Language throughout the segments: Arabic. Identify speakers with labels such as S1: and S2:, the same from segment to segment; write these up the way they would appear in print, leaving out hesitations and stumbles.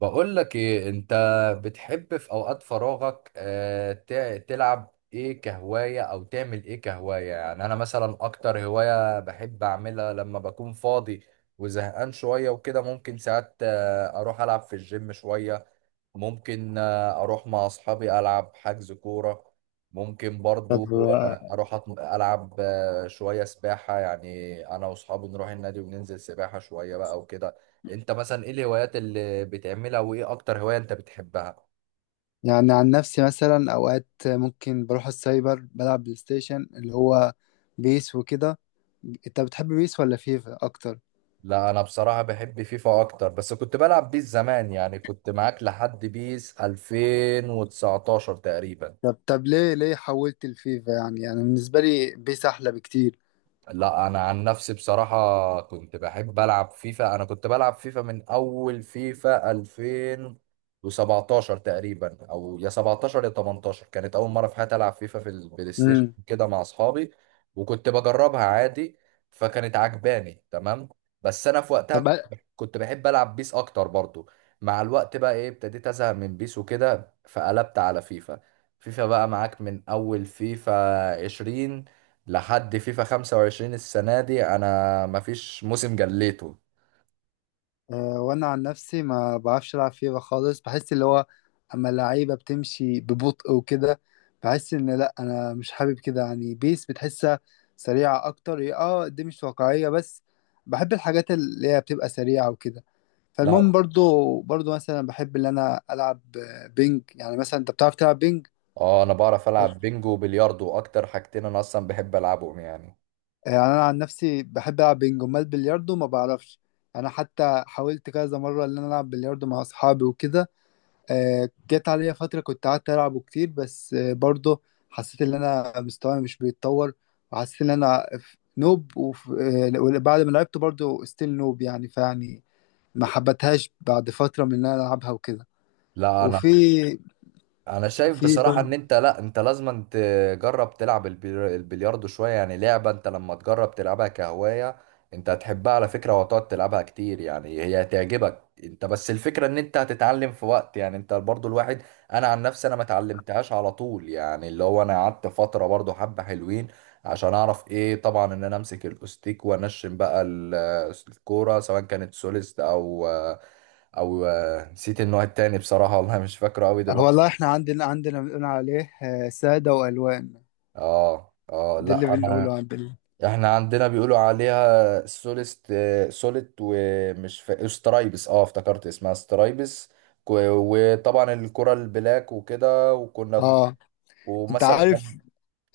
S1: بقول لك ايه انت بتحب في اوقات فراغك تلعب ايه كهواية او تعمل ايه كهواية؟ يعني انا مثلا اكتر هواية بحب اعملها لما بكون فاضي وزهقان شوية وكده ممكن ساعات اروح العب في الجيم شوية. ممكن اروح مع اصحابي العب حجز كوره. ممكن
S2: طب.
S1: برضو العب شويه سباحه، يعني انا واصحابي نروح النادي وننزل سباحه شويه بقى وكده. انت مثلا ايه الهوايات اللي بتعملها، وايه اكتر هوايه انت بتحبها؟
S2: يعني عن نفسي مثلا اوقات ممكن بروح السايبر بلعب بلاي ستيشن اللي هو بيس وكده. انت بتحب بيس ولا فيفا اكتر؟
S1: لا انا بصراحه بحب فيفا اكتر، بس كنت بلعب بيس زمان، يعني كنت معاك لحد بيس 2019 تقريبا.
S2: طب، ليه حولت الفيفا؟ يعني انا يعني بالنسبه لي بيس احلى بكتير.
S1: لا انا عن نفسي بصراحة كنت بحب العب فيفا، انا كنت بلعب فيفا من اول فيفا 2017 تقريبا، او يا 17 يا 18 كانت اول مرة في حياتي العب فيفا في البلاي ستيشن
S2: امم.
S1: كده مع اصحابي. وكنت بجربها عادي، فكانت عجباني تمام. بس انا في وقتها
S2: طب،
S1: كنت بحب العب بيس اكتر برضو. مع الوقت بقى ايه ابتديت ازهق من بيس وكده فقلبت على فيفا. فيفا بقى معاك من اول فيفا 20 لحد فيفا 25، السنة دي أنا مفيش موسم جليته.
S2: وانا عن نفسي ما بعرفش العب فيفا خالص. بحس اللي هو اما اللعيبه بتمشي ببطء وكده، بحس ان لا انا مش حابب كده. يعني بيس بتحسها سريعه اكتر، هي اه دي مش واقعيه بس بحب الحاجات اللي هي بتبقى سريعه وكده. فالمهم
S1: لا،
S2: برضو مثلا بحب ان انا العب بينج. يعني مثلا انت بتعرف تلعب بينج؟
S1: اه، أنا بعرف
S2: آه،
S1: ألعب بينجو وبلياردو، أكتر حاجتين أنا أصلا بحب ألعبهم يعني.
S2: يعني انا عن نفسي بحب العب بينج، امال بلياردو ما بعرفش. انا حتى حاولت كذا مره ان انا العب بلياردو مع اصحابي وكده. جت عليا فترة كنت قعدت ألعبه كتير، بس برضه حسيت إن أنا مستواي مش بيتطور، وحسيت إن أنا نوب، وف- آه، وبعد ما لعبته برضه ستيل نوب يعني. فيعني ما حبتهاش بعد فترة من إن أنا ألعبها وكده.
S1: لا أنا
S2: وفي
S1: انا شايف
S2: في
S1: بصراحة
S2: بن-
S1: ان انت لا انت لازم تجرب تلعب البلياردو شوية، يعني لعبة انت لما تجرب تلعبها كهواية انت هتحبها على فكرة، وهتقعد تلعبها كتير، يعني هي هتعجبك انت، بس الفكرة ان انت هتتعلم في وقت، يعني انت برضو الواحد. انا عن نفسي ما اتعلمتهاش على طول، يعني اللي هو انا قعدت فترة برضو حبة حلوين عشان اعرف ايه، طبعا ان انا امسك الاوستيك وانشن بقى الكورة، سواء كانت سوليست او نسيت النوع التاني بصراحة، والله مش فاكره قوي دلوقتي.
S2: والله إحنا عندنا بنقول عليه سادة وألوان.
S1: اه، اه،
S2: ده اللي
S1: لا
S2: بنقوله
S1: انا
S2: عندنا.
S1: احنا عندنا بيقولوا عليها سوليست، سوليت، ومش سترايبس، اه افتكرت اسمها سترايبس. وطبعا الكرة البلاك وكده، وكنا
S2: آه أنت عارف،
S1: ومثلا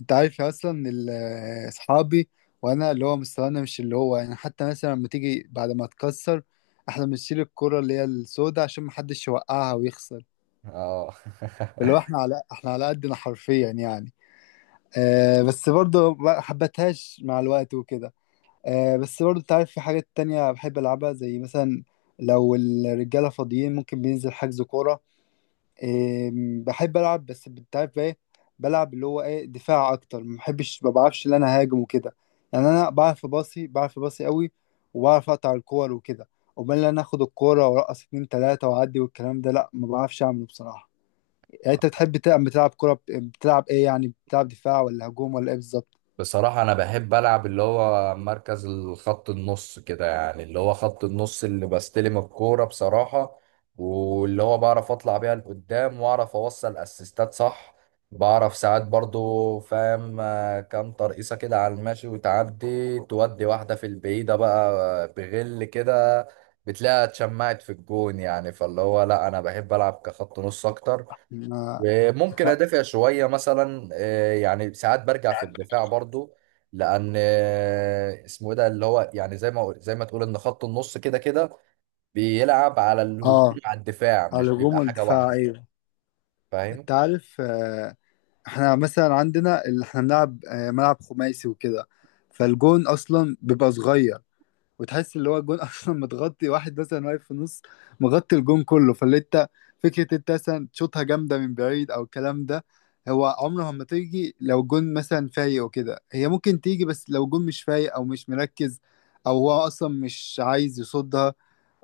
S2: انت عارف اصلا اصحابي وانا اللي هو مستوانا مش اللي هو يعني. حتى مثلا لما تيجي بعد ما اتكسر، احنا بنشيل الكرة اللي هي السوداء عشان محدش يوقعها ويخسر.
S1: اه.
S2: اللي هو احنا على قدنا حرفيا يعني. آه بس برضه ما حبتهاش مع الوقت وكده. آه بس برضه انت عارف في حاجات تانية بحب العبها، زي مثلا لو الرجالة فاضيين ممكن بننزل حجز كورة. بحب العب، بس انت عارف ايه، بلعب اللي هو ايه دفاع اكتر. ما بحبش ما بعرفش ان انا هاجم وكده. يعني انا بعرف باصي، بعرف باصي قوي، وبعرف اقطع الكور وكده. امال ان انا اخد الكوره وارقص اتنين تلاته واعدي والكلام ده، لا، ما بعرفش اعمله بصراحه. يعني انت بتحب تلعب، بتلعب كوره بتلعب ايه يعني؟ بتلعب دفاع ولا هجوم ولا ايه بالظبط؟
S1: بصراحة أنا بحب ألعب اللي هو مركز الخط النص كده، يعني اللي هو خط النص اللي بستلم الكورة بصراحة، واللي هو بعرف أطلع بيها لقدام، وأعرف أوصل أسيستات صح. بعرف ساعات برضو فاهم كام ترقيصة كده على الماشي، وتعدي تودي واحدة في البعيدة بقى، بغل كده، بتلاقيها اتشمعت في الجون يعني. فاللي هو لأ، أنا بحب ألعب كخط نص أكتر.
S2: ما-
S1: ممكن ادافع شويه مثلا يعني ساعات برجع في الدفاع برضو، لان اسمه ايه ده اللي هو، يعني زي ما تقول ان خط النص كده كده بيلعب على الهجوم
S2: اه
S1: على الدفاع، مش
S2: على الهجوم
S1: بيبقى حاجه
S2: والدفاع،
S1: واحده.
S2: ايوه.
S1: فاهم.
S2: انت عارف احنا مثلا عندنا اللي احنا بنلعب ملعب خماسي وكده. فالجون اصلا بيبقى صغير، وتحس اللي هو الجون اصلا متغطي، واحد مثلا واقف في النص مغطي الجون كله. فاللي انت فكره انت مثلا تشوطها جامده من بعيد او الكلام ده، هو عمره ما تيجي. لو الجون مثلا فايق وكده هي ممكن تيجي، بس لو الجون مش فايق او مش مركز او هو اصلا مش عايز يصدها.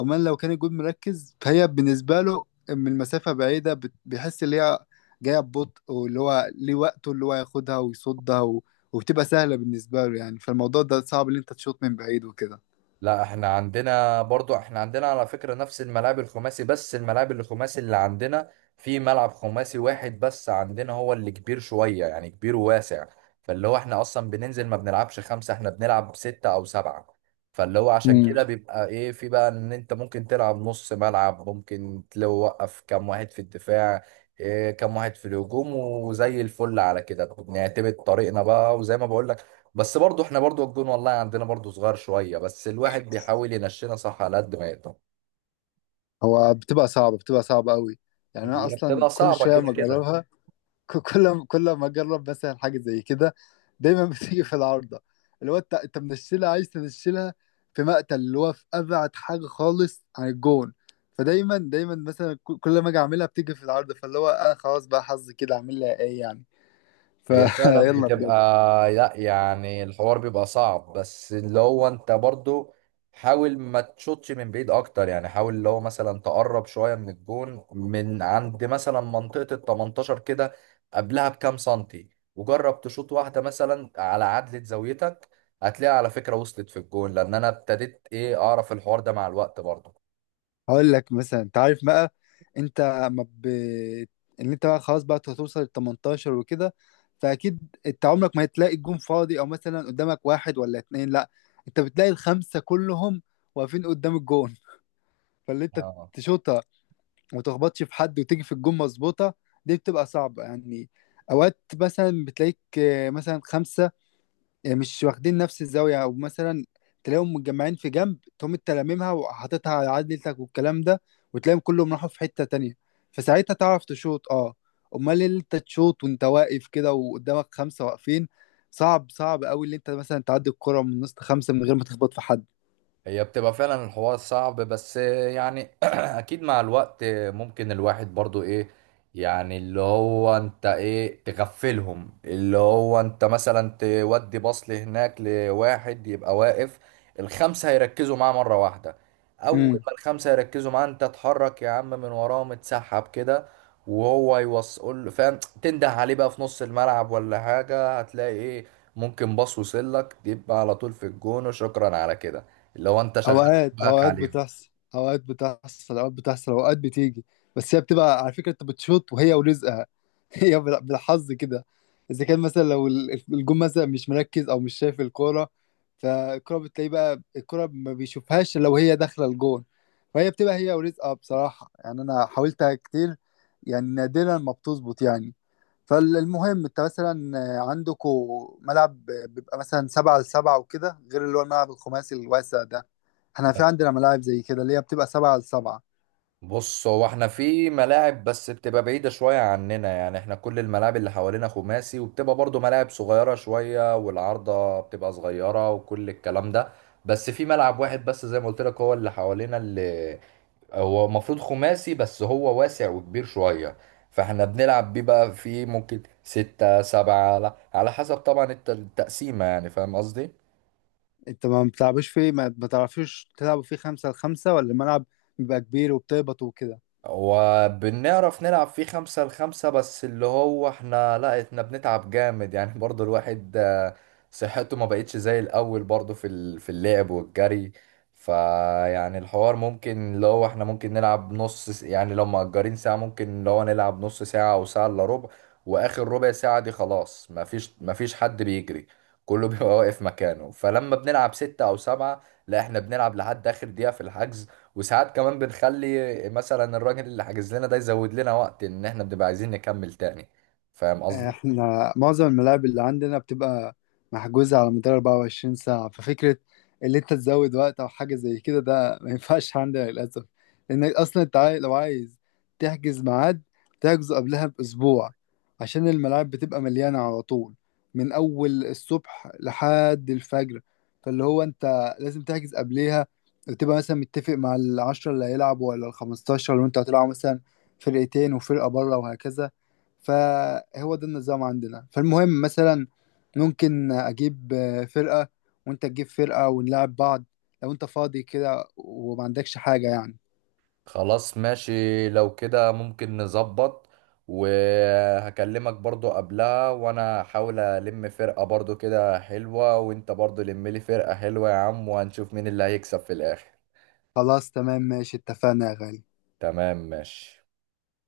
S2: امال لو كان الجون مركز، فهي بالنسبه له من مسافه بعيده بيحس ان هي جايه ببطء، واللي هو ليه وقته اللي هو ياخدها ويصدها، و... وبتبقى سهله بالنسبه له يعني. فالموضوع ده صعب ان انت تشوط من بعيد وكده.
S1: لا احنا عندنا على فكرة نفس الملاعب الخماسي، بس الملاعب الخماسي اللي عندنا، في ملعب خماسي واحد بس عندنا هو اللي كبير شوية، يعني كبير وواسع. فاللي هو احنا اصلا بننزل ما بنلعبش خمسة، احنا بنلعب ستة او سبعة. فاللي هو عشان
S2: امم.
S1: كده بيبقى ايه في بقى، ان انت ممكن تلعب نص ملعب، ممكن توقف كام واحد في الدفاع، إيه كام واحد في الهجوم، وزي الفل على كده بنعتمد طريقنا بقى، وزي ما بقول. بس برضو احنا برضو الجون والله عندنا برضو صغير شوية، بس الواحد بيحاول ينشنا صح على قد ما يقدر.
S2: هو بتبقى صعبة، بتبقى صعبة قوي. يعني أنا
S1: هي
S2: أصلا
S1: بتبقى
S2: كل
S1: صعبة
S2: شوية
S1: كده
S2: ما
S1: كده.
S2: أجربها، كل ما أجرب مثلا حاجة زي كده دايما بتيجي في العارضة. اللي هو أنت منشلها، عايز تنشلها في مقتل، اللي هو في أبعد حاجة خالص عن الجون. فدايما مثلا كل ما أجي أعملها بتيجي في العارضة. فاللي هو أنا خلاص بقى حظي كده، أعمل لها إيه يعني؟
S1: هي فعلا
S2: فيلا
S1: بتبقى لا يعني الحوار بيبقى صعب، بس اللي هو انت برضو حاول ما تشوطش من بعيد اكتر، يعني حاول اللي هو مثلا تقرب شوية من الجون، من عند مثلا منطقة ال 18 كده، قبلها بكام سنتي، وجرب تشوط واحدة مثلا على عدلة زاويتك. هتلاقيها على فكرة وصلت في الجون، لان انا ابتديت ايه اعرف الحوار ده مع الوقت برضو.
S2: هقول لك مثلا، انت عارف بقى، انت ما ب... ان انت بقى خلاص بقى هتوصل ل 18 وكده. فاكيد انت عمرك ما هتلاقي الجون فاضي او مثلا قدامك واحد ولا اتنين، لا، انت بتلاقي الخمسه كلهم واقفين قدام الجون. فاللي انت تشوطها وما تخبطش في حد وتيجي في الجون مظبوطه، دي بتبقى صعبه يعني. اوقات مثلا بتلاقيك مثلا خمسه يعني مش واخدين نفس الزاوية، أو مثلا تلاقيهم متجمعين في جنب، تقوم انت لاممها وحاططها على عدلتك والكلام ده، وتلاقيهم كلهم راحوا في حتة تانية. فساعتها تعرف تشوط، اه. أمال إيه اللي انت تشوط وانت واقف كده وقدامك خمسة واقفين؟ صعب، صعب قوي اللي انت مثلا تعدي الكرة من نص خمسة من غير ما تخبط في حد.
S1: هي بتبقى فعلا الحوار صعب، بس يعني اكيد مع الوقت ممكن الواحد برضو ايه، يعني اللي هو انت ايه تغفلهم، اللي هو انت مثلا تودي بصل هناك لواحد يبقى واقف، الخمسة هيركزوا معاه مرة واحدة، اول
S2: مم.
S1: ما الخمسة يركزوا معاه انت اتحرك يا عم من وراه، متسحب كده، وهو يوصل فاهم تنده عليه بقى في نص الملعب ولا حاجة، هتلاقي ايه ممكن باص وصلك تبقى على طول في الجون، وشكرا على كده لو انت شغال
S2: اوقات
S1: دماغك
S2: اوقات
S1: عليهم.
S2: بتحصل اوقات بتحصل اوقات بتحصل، اوقات بتيجي. بس هي بتبقى، على فكره، انت بتشوط وهي ورزقها هي بالحظ كده. اذا كان مثلا لو الجون مثلا مش مركز او مش شايف الكوره، فالكوره بتلاقي بقى الكوره ما بيشوفهاش لو هي داخله الجون. فهي بتبقى هي ورزقها بصراحه يعني. انا حاولتها كتير يعني نادرا ما بتظبط يعني. فالمهم انت مثلا عندكم ملعب بيبقى مثلا 7 لـ7 وكده غير اللي هو الملعب الخماسي الواسع ده؟ احنا
S1: لا.
S2: في عندنا ملاعب زي كده اللي هي بتبقى 7 لـ7.
S1: بص هو احنا في ملاعب بس بتبقى بعيدة شوية عننا، يعني احنا كل الملاعب اللي حوالينا خماسي، وبتبقى برضو ملاعب صغيرة شوية، والعارضة بتبقى صغيرة وكل الكلام ده. بس في ملعب واحد بس زي ما قلت لك هو اللي حوالينا، اللي هو المفروض خماسي بس هو واسع وكبير شوية. فاحنا بنلعب بيه بقى، فيه ممكن ستة سبعة على على حسب طبعا التقسيمة، يعني فاهم قصدي؟
S2: انت ما بتلعبوش فيه؟ ما بتعرفوش تلعبوا فيه 5 لـ5 ولا الملعب بيبقى كبير وبتهبطوا وكده؟
S1: وبنعرف نلعب فيه خمسة لخمسة، بس اللي هو احنا لا احنا بنتعب جامد يعني برضو الواحد صحته ما بقتش زي الأول برضو في في اللعب والجري. فيعني الحوار ممكن اللي هو احنا ممكن نلعب يعني لو مأجرين ساعة ممكن اللي هو نلعب نص ساعة أو ساعة إلا ربع، وآخر ربع ساعة دي خلاص مفيش مفيش حد بيجري، كله بيبقى واقف مكانه. فلما بنلعب ستة أو سبعة، لا احنا بنلعب لحد آخر دقيقة في الحجز، وساعات كمان بنخلي مثلا الراجل اللي حاجز لنا ده يزود لنا وقت، ان احنا بنبقى عايزين نكمل تاني. فاهم قصدي؟
S2: احنا معظم الملاعب اللي عندنا بتبقى محجوزة على مدار 24 ساعة. ففكرة اللي انت تزود وقت او حاجة زي كده، ده ما ينفعش عندنا للأسف. لانك اصلا انت لو عايز تحجز ميعاد تحجزه قبلها باسبوع، عشان الملاعب بتبقى مليانة على طول من اول الصبح لحد الفجر. فاللي هو انت لازم تحجز قبليها، وتبقى مثلا متفق مع العشرة اللي هيلعبوا ولا الخمستاشر، وانت هتلعب مثلا فرقتين وفرقة بره وهكذا. فهو ده النظام عندنا. فالمهم مثلا ممكن اجيب فرقة وانت تجيب فرقة ونلعب بعض، لو انت فاضي كده وما عندكش حاجة يعني.
S1: خلاص ماشي، لو كده ممكن نظبط، وهكلمك برضو قبلها، وانا هحاول الم فرقة برضو كده حلوة، وانت برضو لم لي فرقة حلوة يا عم، وهنشوف مين اللي هيكسب في الاخر.
S2: خلاص تمام ماشي، اتفقنا يا غالي.
S1: تمام ماشي.